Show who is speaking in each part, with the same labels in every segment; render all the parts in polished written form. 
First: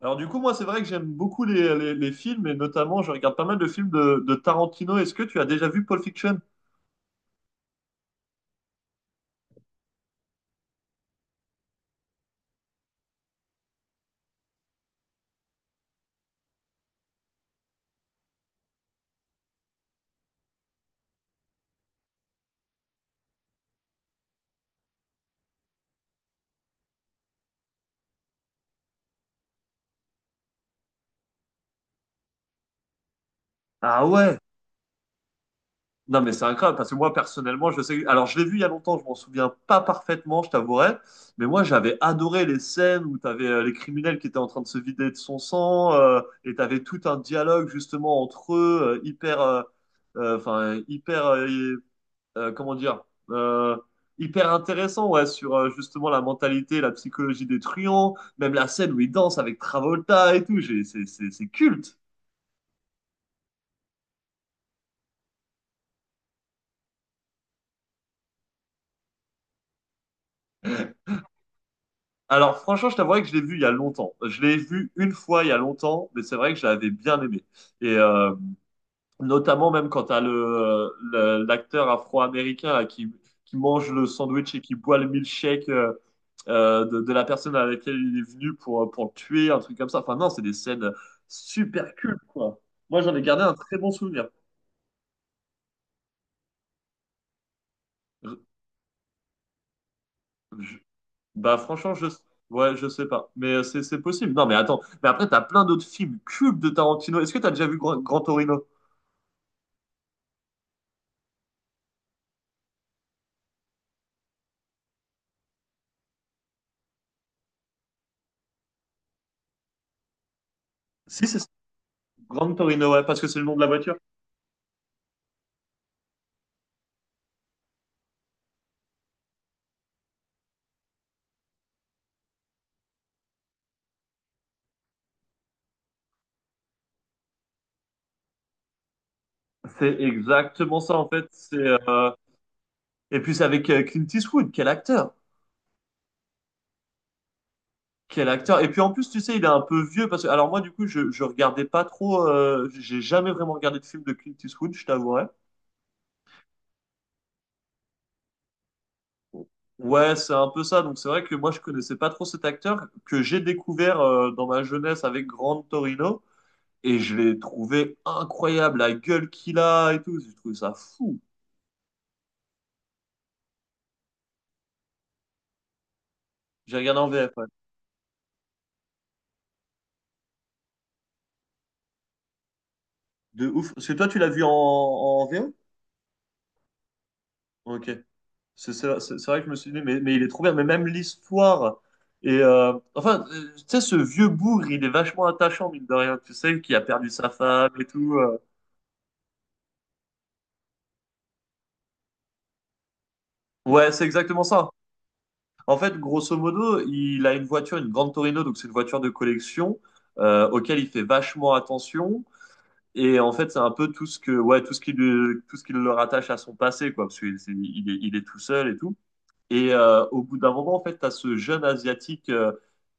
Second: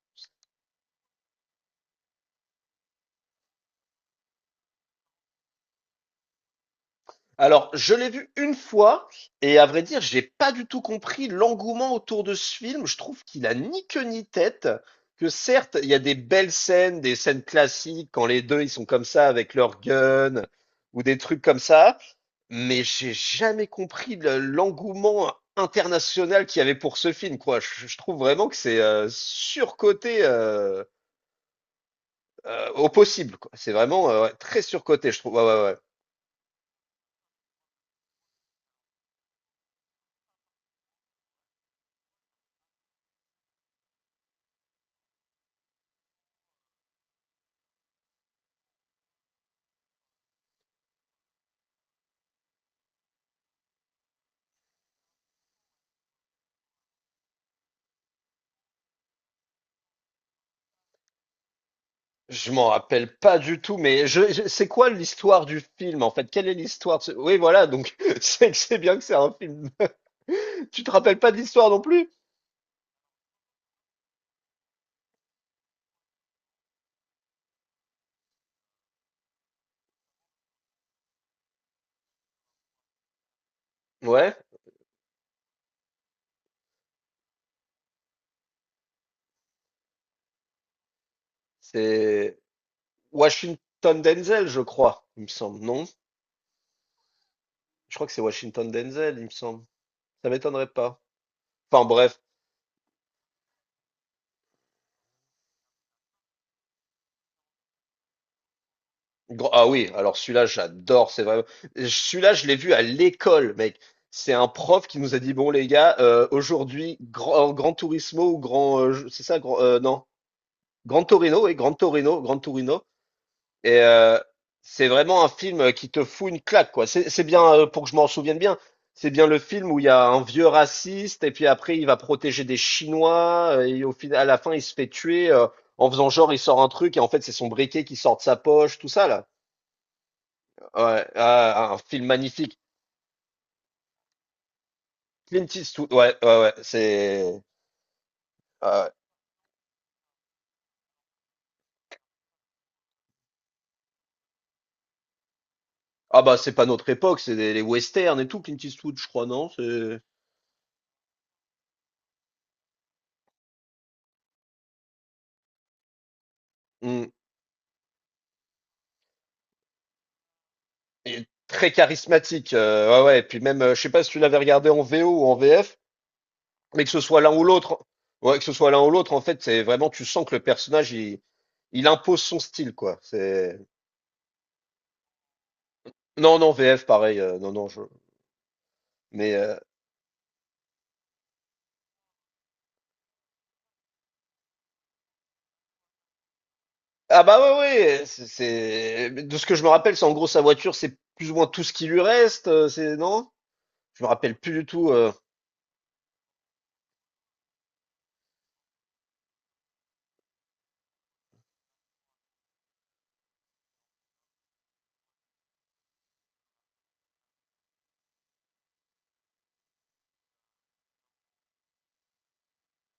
Speaker 1: Alors du coup, moi, c'est vrai que j'aime beaucoup les films, et notamment, je regarde pas mal de films de Tarantino. Est-ce que tu as déjà vu Pulp Fiction?
Speaker 2: Alors, je l'ai vu une fois et à vrai dire, j'ai pas du tout compris l'engouement autour de ce film. Je trouve qu'il a ni queue ni tête. Que certes, il y a des belles scènes, des scènes classiques quand les deux ils sont comme ça avec leur gun ou des trucs comme ça, mais j'ai jamais compris l'engouement international qu'il y avait pour ce film, quoi. Je trouve vraiment que c'est surcoté au possible, quoi. C'est
Speaker 1: Ah
Speaker 2: vraiment ouais,
Speaker 1: ouais?
Speaker 2: très surcoté, je trouve. Ouais, ouais, ouais.
Speaker 1: Non, mais c'est incroyable, parce que moi, personnellement, je sais... Alors, je l'ai vu il y a longtemps, je m'en souviens pas parfaitement, je t'avouerai, mais moi, j'avais adoré les scènes où t'avais avais les criminels qui étaient en train de se vider de son sang, et t'avais tout un dialogue, justement, entre eux, enfin, euh, comment dire, euh, hyper intéressant, ouais, sur justement la mentalité, la psychologie des truands, même la scène où il danse avec Travolta et tout, c'est culte.
Speaker 2: Je m'en rappelle pas du tout, mais c'est quoi l'histoire du film en fait? Quelle est l'histoire de ce- Oui, voilà, donc c'est bien que c'est un film. Tu te rappelles pas de l'histoire non plus?
Speaker 1: Alors franchement, je t'avouerai que je l'ai vu il y a longtemps. Je l'ai vu une fois il y a longtemps, mais c'est vrai que je l'avais bien aimé. Et notamment même quand t'as l'acteur afro-américain là, qui mange le
Speaker 2: Ouais,
Speaker 1: sandwich et qui boit le milkshake de la personne à laquelle il est venu pour le tuer, un truc comme ça. Enfin non, c'est des scènes super cultes,
Speaker 2: c'est
Speaker 1: quoi. Moi, j'en ai gardé un très bon
Speaker 2: Washington
Speaker 1: souvenir.
Speaker 2: Denzel, je crois, il me semble. Non? Je crois que c'est
Speaker 1: Je-
Speaker 2: Washington Denzel, il me semble. Ça m'étonnerait
Speaker 1: je-
Speaker 2: pas.
Speaker 1: Bah
Speaker 2: Enfin
Speaker 1: franchement,
Speaker 2: bref.
Speaker 1: ouais, je sais pas. Mais c'est possible. Non, mais attends. Mais après, t'as plein d'autres films cultes de Tarantino. Est-ce que t'as déjà vu Grand Torino?
Speaker 2: Ah oui, alors celui-là, j'adore, c'est vrai. Celui-là, je l'ai vu à l'école, mec. C'est un prof qui nous a dit, bon les gars, aujourd'hui, grand, Grand Turismo ou grand, c'est ça, grand, non? Gran
Speaker 1: Si, c'est
Speaker 2: Torino,
Speaker 1: ça.
Speaker 2: oui, Gran Torino, Gran
Speaker 1: Grand
Speaker 2: Torino.
Speaker 1: Torino, ouais, parce que c'est le nom de la
Speaker 2: Et
Speaker 1: voiture.
Speaker 2: euh, c'est vraiment un film qui te fout une claque, quoi. C'est bien, pour que je m'en souvienne bien, c'est bien le film où il y a un vieux raciste et puis après il va protéger des Chinois et au final, à la fin, il se fait tuer en faisant genre il sort un truc et en fait c'est son briquet qui sort de sa poche, tout ça là.
Speaker 1: C'est exactement ça,
Speaker 2: Ouais,
Speaker 1: en fait.
Speaker 2: ah, un film magnifique.
Speaker 1: Et puis c'est avec Clint Eastwood, quel acteur,
Speaker 2: Clint Eastwood, ouais, ouais, ouais, c'est.
Speaker 1: quel acteur. Et puis
Speaker 2: Ah ouais.
Speaker 1: en plus, tu sais, il est un peu vieux parce que alors moi du coup, je regardais pas trop, j'ai jamais vraiment regardé de film de Clint Eastwood, je t'avouerai.
Speaker 2: Ah bah c'est pas notre époque, les westerns et tout, Clint Eastwood, je crois, non? C'est.
Speaker 1: Ouais, c'est un peu ça. Donc c'est vrai que moi je connaissais pas trop cet acteur que j'ai découvert dans ma jeunesse avec Grand Torino, et
Speaker 2: Hmm.
Speaker 1: je l'ai trouvé incroyable, la gueule qu'il a et tout. J'ai trouvé ça
Speaker 2: Il
Speaker 1: fou.
Speaker 2: est très charismatique. Ouais, ouais. Et puis même, je sais pas si tu l'avais regardé en VO ou en VF,
Speaker 1: J'ai
Speaker 2: mais que
Speaker 1: regardé
Speaker 2: ce
Speaker 1: en
Speaker 2: soit l'un
Speaker 1: VF,
Speaker 2: ou
Speaker 1: ouais.
Speaker 2: l'autre, ouais, que ce soit l'un ou l'autre, en fait, c'est vraiment, tu sens que le personnage, il impose son style, quoi.
Speaker 1: De
Speaker 2: C'est
Speaker 1: ouf. Parce que toi tu l'as vu en VO?
Speaker 2: non, non, VF, pareil. Non, non, je.
Speaker 1: Ok. C'est
Speaker 2: Mais
Speaker 1: vrai que je me suis dit, mais il est trop bien. Mais même l'histoire. Et enfin, tu sais, ce vieux bougre, il est vachement attachant, mine de rien. Tu sais, qui a perdu
Speaker 2: ah
Speaker 1: sa
Speaker 2: bah ouais,
Speaker 1: femme et
Speaker 2: ouais.
Speaker 1: tout.
Speaker 2: De ce que je me rappelle, c'est en gros sa voiture, c'est plus ou moins tout ce qui lui reste. C'est non?
Speaker 1: Ouais, c'est
Speaker 2: Je me rappelle
Speaker 1: exactement
Speaker 2: plus du
Speaker 1: ça.
Speaker 2: tout.
Speaker 1: En fait, grosso modo, il a une voiture, une grande Torino, donc c'est une voiture de collection auquel il fait vachement attention. Et en fait, c'est un peu tout ce que, ouais, tout ce qui le rattache à son passé, quoi, parce qu'il c'est- il est tout seul et tout. Et au bout d'un moment, en fait, tu as ce jeune asiatique euh,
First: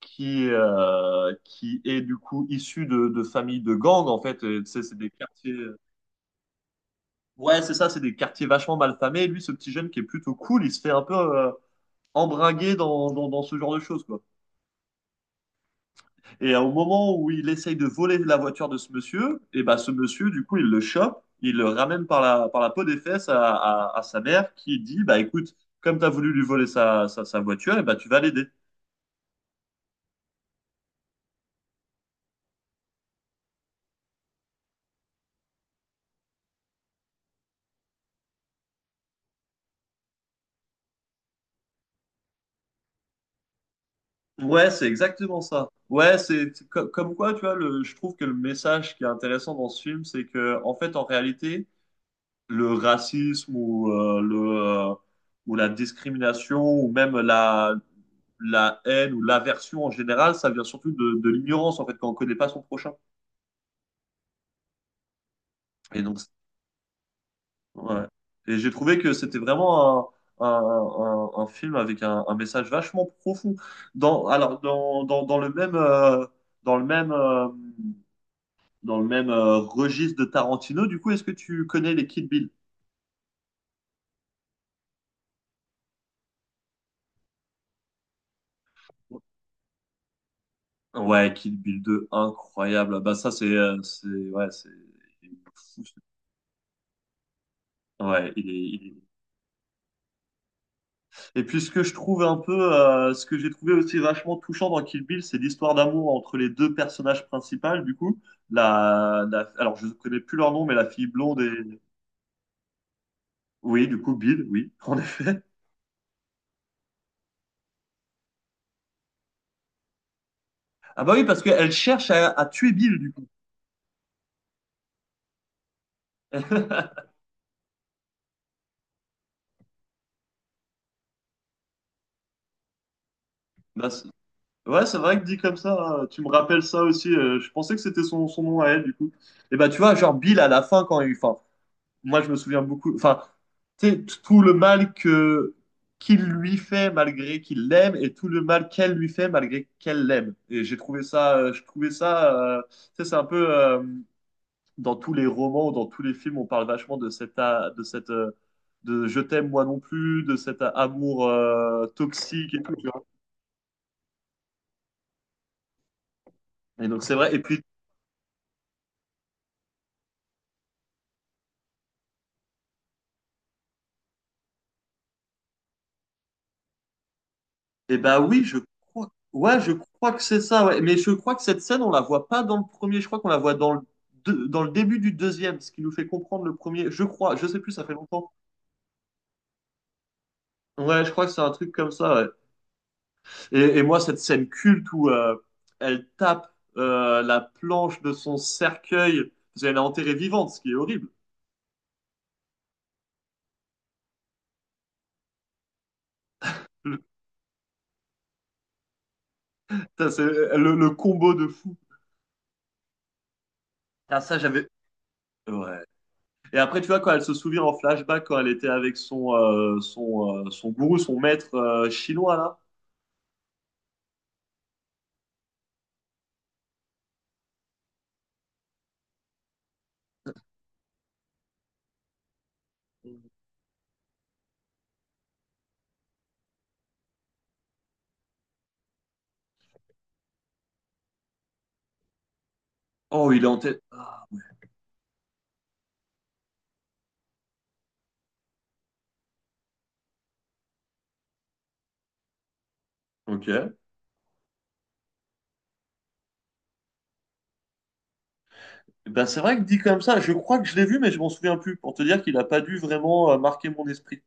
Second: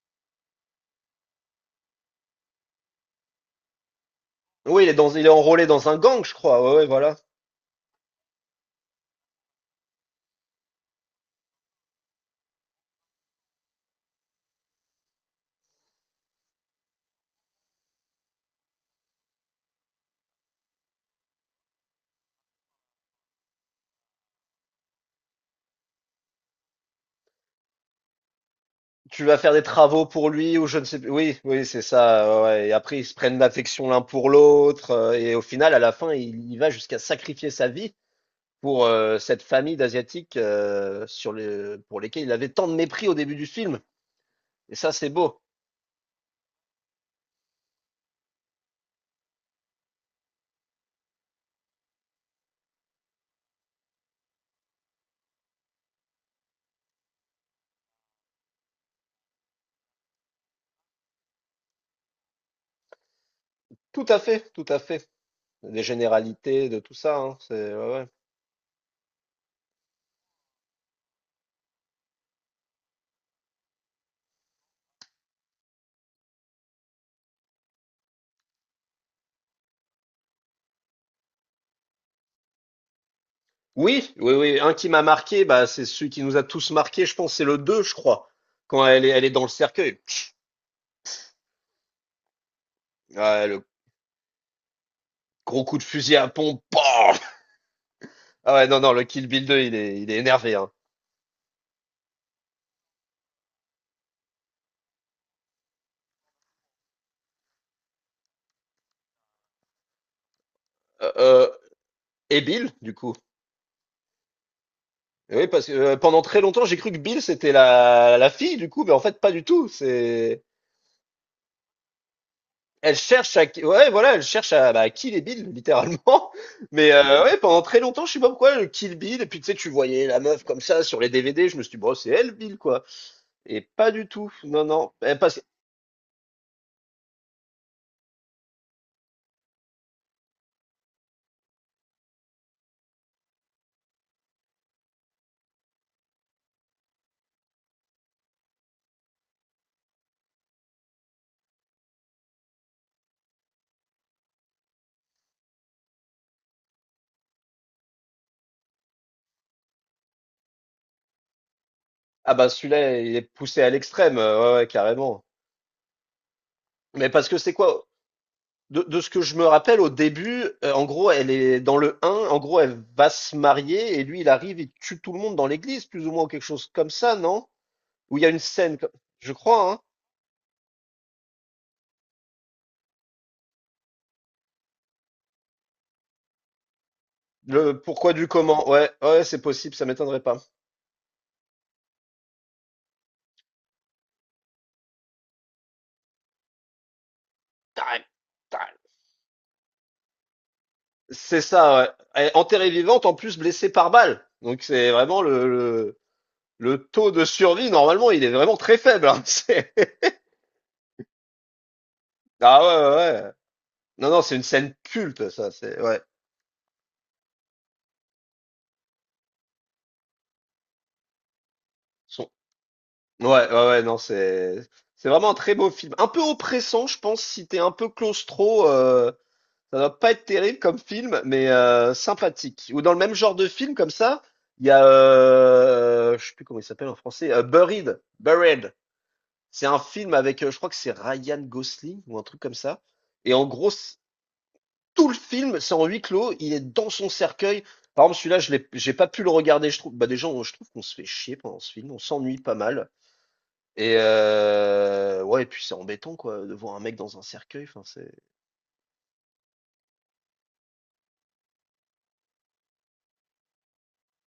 Speaker 1: qui, euh, qui est du coup issu de familles de gangs, en fait. Et, tu sais,
Speaker 2: Oui,
Speaker 1: c'est des
Speaker 2: il est
Speaker 1: quartiers.
Speaker 2: enrôlé dans un gang, je crois. Ouais, ouais, voilà.
Speaker 1: Ouais, c'est ça, c'est des quartiers vachement mal famés. Et lui, ce petit jeune qui est plutôt cool, il se fait un peu embringuer dans ce genre de choses, quoi. Et au moment où il essaye de voler la voiture de ce monsieur, et ben ce monsieur, du coup, il le chope, il le ramène par par la peau des fesses à sa mère qui dit, bah écoute, comme tu as voulu lui voler sa voiture, et ben tu vas l'aider.
Speaker 2: Tu vas faire des travaux pour lui ou je ne sais plus. Oui, oui, c'est ça. Ouais. Ouais. Et après, ils se prennent d'affection l'un pour l'autre. Et au final, à la fin, il va jusqu'à sacrifier sa vie pour cette famille d'Asiatiques pour lesquels il avait tant de mépris au début du film.
Speaker 1: Ouais,
Speaker 2: Et
Speaker 1: c'est
Speaker 2: ça, c'est
Speaker 1: exactement
Speaker 2: beau.
Speaker 1: ça. Ouais, comme quoi, tu vois, je trouve que le message qui est intéressant dans ce film, c'est que, en fait, en réalité, le racisme euh, ou la discrimination ou même la haine ou l'aversion en général, ça vient surtout de l'ignorance, en fait, quand on connaît pas son prochain.
Speaker 2: Tout à fait, tout à fait. Des
Speaker 1: Et donc,
Speaker 2: généralités, de tout ça, hein. C'est, ouais,
Speaker 1: ouais.
Speaker 2: ouais.
Speaker 1: Et j'ai trouvé que c'était vraiment un film avec un message vachement profond. Dans, alors, dans, dans, dans le même, dans le même, dans le même registre de Tarantino. Du coup, est-ce que tu connais les Kill Bill?
Speaker 2: Oui, oui, oui. Un qui m'a marqué, bah, c'est celui qui nous a tous marqué, je pense, c'est le 2, je crois. Quand elle est dans le cercueil. Pff,
Speaker 1: Ouais, Kill Bill 2, incroyable. Bah ça,
Speaker 2: ouais, le
Speaker 1: c'est, ouais, c'est il est
Speaker 2: gros coup de
Speaker 1: fou, ce-
Speaker 2: fusil à pompe. Pam.
Speaker 1: Ouais,
Speaker 2: Ah ouais, non,
Speaker 1: il
Speaker 2: non,
Speaker 1: est-
Speaker 2: le Kill Bill 2, il est énervé. Hein.
Speaker 1: Et puis ce que je trouve un peu, ce que j'ai trouvé aussi vachement touchant dans Kill Bill, c'est l'histoire d'amour entre les deux personnages principaux. Du coup, alors je connais plus leur nom, mais la fille
Speaker 2: Euh,
Speaker 1: blonde
Speaker 2: euh,
Speaker 1: et,
Speaker 2: et Bill, du coup.
Speaker 1: oui, du coup Bill, oui, en effet.
Speaker 2: Oui, parce que pendant très longtemps, j'ai cru que Bill, c'était la fille, du coup, mais en fait, pas du tout.
Speaker 1: Ah bah oui, parce qu'elle cherche à tuer
Speaker 2: Elle
Speaker 1: Bill, du coup.
Speaker 2: cherche à... Ouais, voilà, elle cherche à, bah, kill et Bill, littéralement. Mais ouais, pendant très longtemps, je sais pas pourquoi, le Kill Bill, et puis tu sais, tu voyais la meuf comme ça sur les DVD, je me suis dit, bon, c'est elle, Bill, quoi. Et
Speaker 1: Bah,
Speaker 2: pas du tout. Non,
Speaker 1: ouais,
Speaker 2: non.
Speaker 1: c'est
Speaker 2: Eh.
Speaker 1: vrai que dit comme ça, hein, tu me rappelles ça aussi. Je pensais que c'était son nom à elle, du coup. Et bah, tu vois, genre Bill à la fin, quand il. Enfin, moi, je me souviens beaucoup. Enfin, tu sais, t- tout le mal que qu'il lui fait malgré qu'il l'aime et tout le mal qu'elle lui fait malgré qu'elle l'aime. Et j'ai trouvé ça. Je trouvais ça. Tu sais, c'est un peu. Dans tous les romans, ou dans tous les films, on parle vachement de cette de je t'aime moi non plus, de cet amour
Speaker 2: Ah bah
Speaker 1: toxique et tout, tu
Speaker 2: celui-là,
Speaker 1: vois.
Speaker 2: il est poussé à l'extrême. Ouais, ouais, carrément.
Speaker 1: Et donc,
Speaker 2: Mais
Speaker 1: c'est
Speaker 2: parce
Speaker 1: vrai.
Speaker 2: que
Speaker 1: Et
Speaker 2: c'est
Speaker 1: puis,
Speaker 2: quoi? De ce que je me rappelle au début, en gros, elle est dans le 1, en gros, elle va se marier et lui, il arrive, il tue tout le monde dans l'église, plus ou moins, ou quelque chose comme ça, non?
Speaker 1: eh
Speaker 2: Où
Speaker 1: ben
Speaker 2: il y a une
Speaker 1: oui, je
Speaker 2: scène,
Speaker 1: crois.
Speaker 2: je
Speaker 1: Ouais, je
Speaker 2: crois, hein?
Speaker 1: crois que c'est ça. Ouais. Mais je crois que cette scène, on la voit pas dans le premier. Je crois qu'on la voit dans dans le début du deuxième, ce qui nous fait comprendre le premier. Je crois. Je sais plus.
Speaker 2: Le
Speaker 1: Ça fait
Speaker 2: pourquoi du
Speaker 1: longtemps.
Speaker 2: comment, ouais, ouais, c'est possible, ça m'étonnerait pas.
Speaker 1: Ouais, je crois que c'est un truc comme ça. Ouais. Et moi, cette scène culte où elle tape la planche
Speaker 2: Tarek,
Speaker 1: de son
Speaker 2: Tarek.
Speaker 1: cercueil, parce qu'elle est enterrée vivante, ce qui est horrible.
Speaker 2: C'est ça, ouais. Elle est enterrée vivante, en plus blessée par balle. Donc c'est vraiment le taux de survie, normalement, il est vraiment très faible, hein.
Speaker 1: Putain, c'est- le combo de fou.
Speaker 2: Ah ouais, ouais, ouais. Non,
Speaker 1: Ah,
Speaker 2: non, c'est
Speaker 1: ça,
Speaker 2: une
Speaker 1: j'avais.
Speaker 2: scène culte, ça,
Speaker 1: Ouais.
Speaker 2: c'est, ouais.
Speaker 1: Et après, tu vois, quand elle se souvient en flashback, quand elle était avec son gourou, son maître chinois, là.
Speaker 2: Ouais, ouais, ouais, non, c'est vraiment un très beau film. Un peu oppressant, je pense, si t'es un peu claustro, ça doit pas être terrible comme film, mais sympathique. Ou dans le même genre de film comme ça, il y a, je sais plus comment il s'appelle en français, Buried. Buried. C'est un film avec, je crois que c'est Ryan Gosling ou un truc comme ça.
Speaker 1: Oh,
Speaker 2: Et
Speaker 1: il
Speaker 2: en
Speaker 1: est en
Speaker 2: gros,
Speaker 1: tête. Ah,
Speaker 2: tout le film, c'est en huis clos. Il est dans son cercueil. Par exemple, celui-là, j'ai pas pu le regarder. Je trouve, bah déjà, je trouve qu'on se fait chier pendant ce film. On s'ennuie pas mal.
Speaker 1: ok.
Speaker 2: Et ouais, et puis c'est embêtant quoi, de voir un mec dans un cercueil, enfin c'est
Speaker 1: Eh ben, c'est vrai que dit comme ça, je crois que je l'ai vu, mais je m'en souviens plus, pour te dire qu'il n'a pas dû vraiment marquer mon esprit.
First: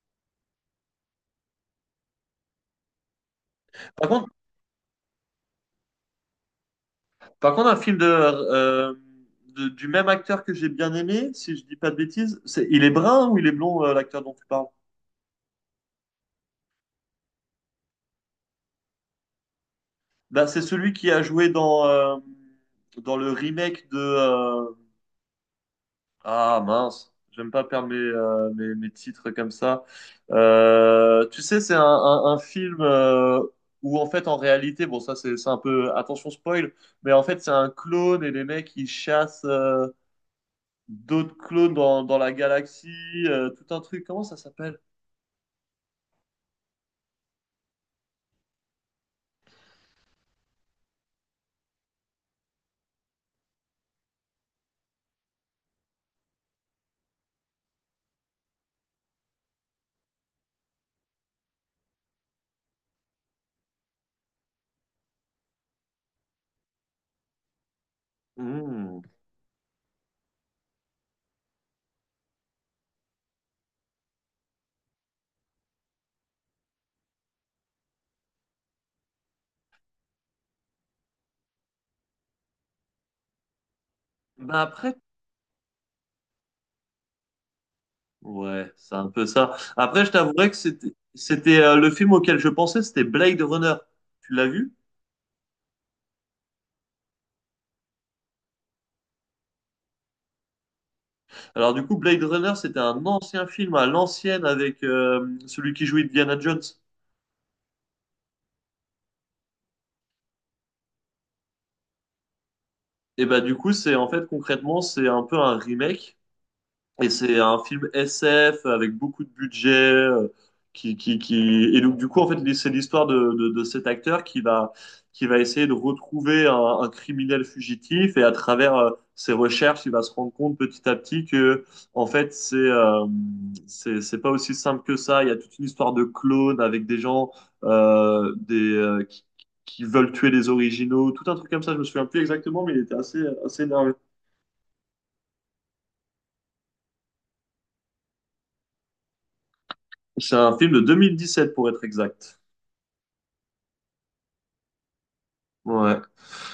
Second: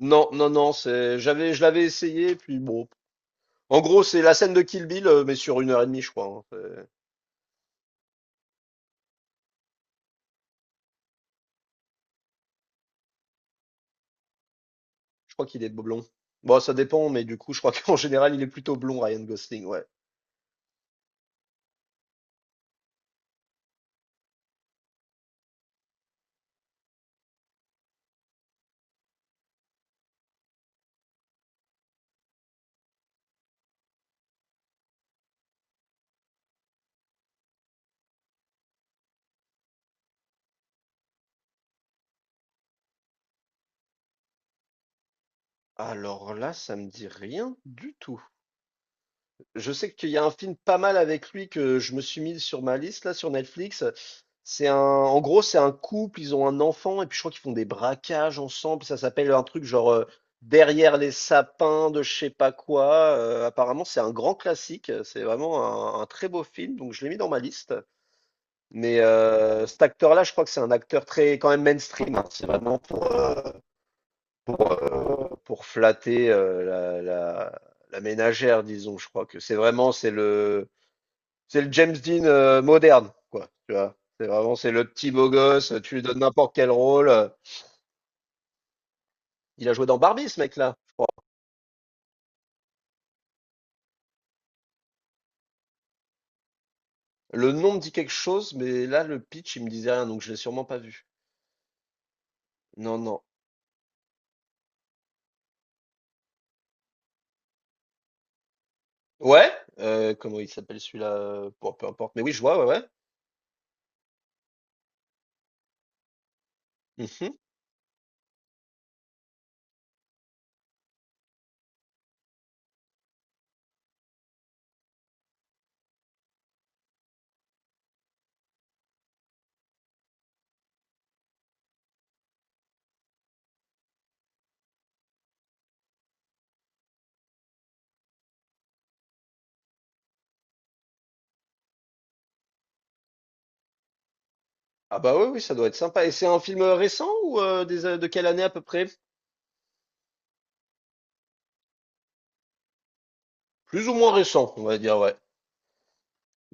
Speaker 2: non, non, non, c'est j'avais je l'avais essayé puis bon. En gros,
Speaker 1: Par
Speaker 2: c'est
Speaker 1: contre,
Speaker 2: la scène de Kill Bill, mais sur 1h30 je crois, hein, c'est.
Speaker 1: par contre un film du même acteur que j'ai bien aimé, si je dis pas de bêtises, c'est, il est brun ou il est blond, l'acteur dont tu parles?
Speaker 2: Je crois qu'il est blond. Bon, ça dépend, mais du coup je crois qu'en général il est plutôt blond, Ryan Gosling, ouais.
Speaker 1: Ben, c'est celui qui a joué dans, dans le remake de, ah mince, j'aime pas perdre mes titres comme ça. Tu sais, c'est un film où en fait, en réalité, bon, ça c'est un peu, attention spoil, mais en fait, c'est un clone et les mecs ils chassent d'autres clones dans la galaxie, tout un truc. Comment ça s'appelle?
Speaker 2: Alors là, ça me dit rien du tout. Je sais qu'il y a un film pas mal avec lui que je me suis mis sur ma liste là sur Netflix. En gros, c'est un couple, ils ont un enfant et puis je crois qu'ils font des braquages ensemble. Ça s'appelle un truc genre Derrière les sapins de je sais pas quoi. Apparemment, c'est un grand classique. C'est vraiment un très beau film, donc je l'ai mis dans ma liste.
Speaker 1: Hmm.
Speaker 2: Mais cet acteur-là, je crois que c'est un acteur très quand même mainstream, hein. C'est vraiment pour, pour, euh, pour flatter la ménagère, disons. Je crois que c'est vraiment c'est le James Dean moderne, quoi. Tu vois,
Speaker 1: Bah
Speaker 2: c'est le
Speaker 1: après,
Speaker 2: petit beau gosse. Tu lui donnes n'importe quel rôle.
Speaker 1: ouais, c'est un peu ça.
Speaker 2: Il a joué dans
Speaker 1: Après, je
Speaker 2: Barbie, ce
Speaker 1: t'avouerais que
Speaker 2: mec-là, je
Speaker 1: c'était
Speaker 2: crois.
Speaker 1: c'était le film auquel je pensais, c'était Blade Runner. Tu l'as vu?
Speaker 2: Le nom me dit quelque chose, mais là le pitch, il me disait rien, donc je l'ai sûrement pas vu.
Speaker 1: Alors du coup, Blade Runner, c'était
Speaker 2: Non,
Speaker 1: un
Speaker 2: non.
Speaker 1: ancien film à l'ancienne avec celui qui jouait Indiana Jones.
Speaker 2: Ouais. Comment il s'appelle celui-là? Bon, peu importe. Mais oui, je vois. Ouais, ouais.
Speaker 1: Et bah du coup, c'est en fait concrètement, c'est un peu un remake. Et
Speaker 2: Mhm.
Speaker 1: c'est un film SF avec beaucoup de budget. Et donc, du coup, en fait, c'est l'histoire de cet acteur qui va essayer de retrouver un criminel fugitif. Et à travers ses recherches, il va se rendre compte petit à petit que, en fait, c'est pas aussi simple que ça. Il y a toute une histoire de clones avec des gens euh, des, euh, qui, qui veulent tuer les originaux. Tout un truc comme ça, je me souviens plus exactement, mais il était assez énervé.
Speaker 2: Ah bah oui, oui, ça doit être sympa. Et c'est un film récent ou de quelle année à peu près?
Speaker 1: C'est un film de 2017 pour être exact.
Speaker 2: Plus ou moins récent, on va dire. Ouais.
Speaker 1: Ouais.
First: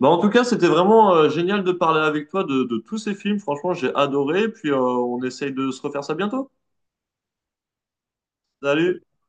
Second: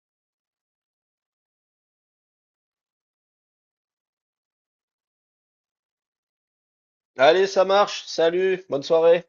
Speaker 1: Bah, en tout cas, c'était vraiment génial de parler avec toi de tous ces films. Franchement, j'ai adoré. Puis on essaye de se refaire ça bientôt.
Speaker 2: Allez, ça marche. Salut. Bonne
Speaker 1: Salut!
Speaker 2: soirée.